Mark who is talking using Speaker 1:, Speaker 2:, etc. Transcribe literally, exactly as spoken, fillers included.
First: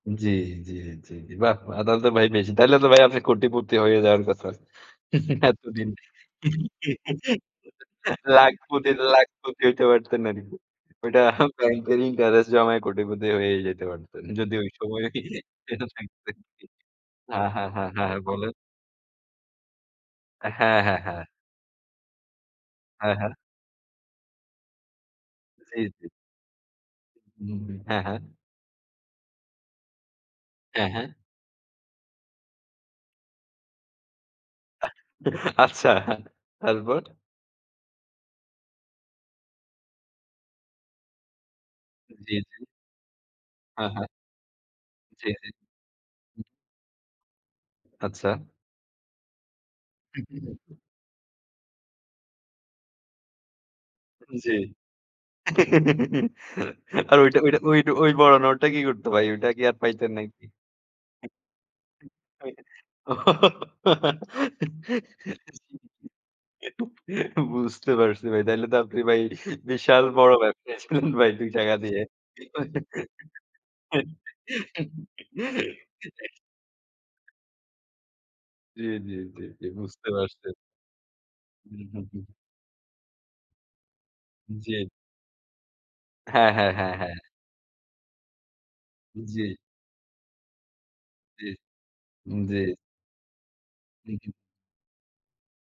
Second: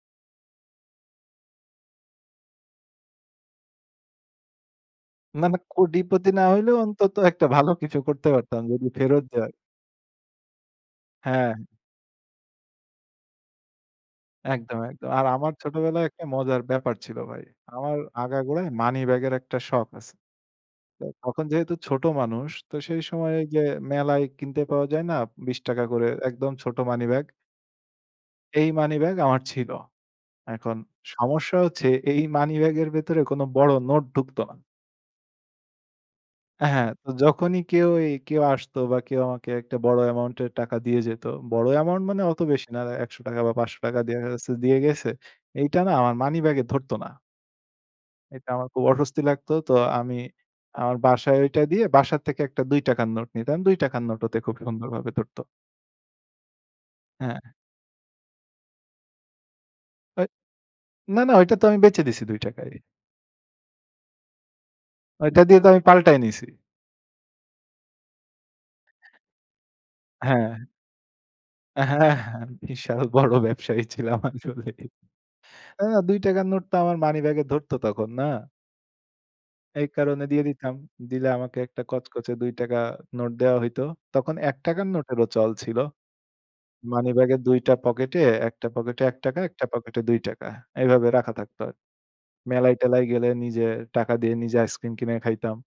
Speaker 1: জী, জী, জী, বাহ! আদালতে ভাই বেশি। তাইলে তো ভাই আপনি কোটিপতি হয়ে যাওয়ার কথা।
Speaker 2: না, না,
Speaker 1: এতদিনে
Speaker 2: কোটিপতি না হইলেও অন্তত একটা ভালো কিছু করতে পারতাম যদি
Speaker 1: লাখপতি,
Speaker 2: ফেরত দেয়।
Speaker 1: লাখপতি হইতে পারতেন আর কি। ওইটা
Speaker 2: হ্যাঁ।
Speaker 1: ব্যাংকের ইন্টারেস্ট জমায় কোটিপতি হয়ে যেতে পারতেন। যদি ওই
Speaker 2: একদম,
Speaker 1: সময়
Speaker 2: একদম। আর আমার ছোটবেলায় একটা
Speaker 1: [unintelligible]
Speaker 2: মজার ব্যাপার ছিল ভাই।
Speaker 1: হ্যাঁ, হ্যাঁ, হ্যাঁ,
Speaker 2: আমার
Speaker 1: হ্যাঁ বলেন।
Speaker 2: আগাগোড়ায় মানিব্যাগের একটা শখ আছে।
Speaker 1: হ্যাঁ, হ্যাঁ,
Speaker 2: তো
Speaker 1: হ্যাঁ।
Speaker 2: তখন যেহেতু ছোট মানুষ তো সেই
Speaker 1: হ্যাঁ, হ্যাঁ।
Speaker 2: সময় যে মেলায় কিনতে পাওয়া যায় না বিশ
Speaker 1: জী,
Speaker 2: টাকা করে
Speaker 1: জী।
Speaker 2: একদম ছোট মানিব্যাগ?
Speaker 1: উহুম, হ্যাঁ, হ্যাঁ।
Speaker 2: এই মানিব্যাগ আমার ছিল। এখন
Speaker 1: হ্যাঁ, হ্যাঁ।
Speaker 2: সমস্যা হচ্ছে এই মানিব্যাগের ভেতরে কোন বড় নোট ঢুকতো না।
Speaker 1: আচ্ছা,
Speaker 2: এ হ্যাঁ,
Speaker 1: তারপর?
Speaker 2: তো যখনই কেউ এ কেউ আসত বা কেউ আমাকে একটা বড় অ্যামাউন্টের টাকা দিয়ে যেত, বড় অ্যামাউন্ট মানে
Speaker 1: জী,
Speaker 2: অত
Speaker 1: জী।
Speaker 2: বেশি না একশ টাকা বা পাঁচশ
Speaker 1: হ্যাঁ,
Speaker 2: টাকা
Speaker 1: হ্যাঁ।
Speaker 2: দেখা গেছে দিয়ে গেছে।
Speaker 1: জী, জী,
Speaker 2: এইটা না আমার
Speaker 1: হুম।
Speaker 2: মানিব্যাগ এ ধরত না।
Speaker 1: আচ্ছা।
Speaker 2: এটা আমার খুব অস্বস্তি লাগতো। তো আমি
Speaker 1: [unintelligible]
Speaker 2: আমার বাসায় ঐটা দিয়ে বাসা থেকে একটা দুই টাকা নোট নিতাম। দুই টাকা নোট ওতে
Speaker 1: জী,
Speaker 2: খুব সুন্দরভাবে ধরত।
Speaker 1: আর ঐটা,
Speaker 2: হ্যাঁ।
Speaker 1: ঐটা, ঐটা ওই বড় নোটটা কি করত ভাই? ওই টা কি আর পাইতেন
Speaker 2: আ
Speaker 1: নাকি?
Speaker 2: না, না ঐটা তো আমি বেচে দিছি দুই টাকায়। ঐটা দিয়ে তো আমি পাল্টায় নিছি।
Speaker 1: [unintelligible] বুঝতে পারছি ভাই। তাইলে তো আপনি ভাই বিশাল বড়
Speaker 2: হ্যাঁ।
Speaker 1: ব্যবসায়ী ছিলেন ভাই দুই টাকা দিয়ে।
Speaker 2: হ্যাঁ, হ্যাঁ। বিশাল বড় ব্যবসায়ী ছিলাম আসলেই। না, না দুই টাকা নোট তো আমার মানিব্যাগে ধরত তখন, না?
Speaker 1: জী, জী, জী, জী
Speaker 2: এই
Speaker 1: বুঝতে
Speaker 2: কারণে দিয়ে
Speaker 1: পারছি।
Speaker 2: দিতাম। দিলে আমাকে
Speaker 1: হুম,
Speaker 2: একটা
Speaker 1: হুম, হুম।
Speaker 2: কচকচে দুই টাকা নোট দেওয়া হইত। তখন এক টাকা
Speaker 1: জী।
Speaker 2: নোটেরও চল ছিল।
Speaker 1: হ্যাঁ, হ্যাঁ, হ্যাঁ, হ্যাঁ।
Speaker 2: মানিব্যাগের দুইটা পকেটে একটা পকেটে এক টাকা,
Speaker 1: জী।
Speaker 2: একটা পকেটে দুই টাকা। এভাবে রাখা
Speaker 1: জী
Speaker 2: থাকতো আরকি।
Speaker 1: উম জী।
Speaker 2: মেলায় টেলায় গেলে নিজে টাকা
Speaker 1: উহুম।
Speaker 2: দিয়ে নিজে আইসক্রিম কিনে খাইতাম।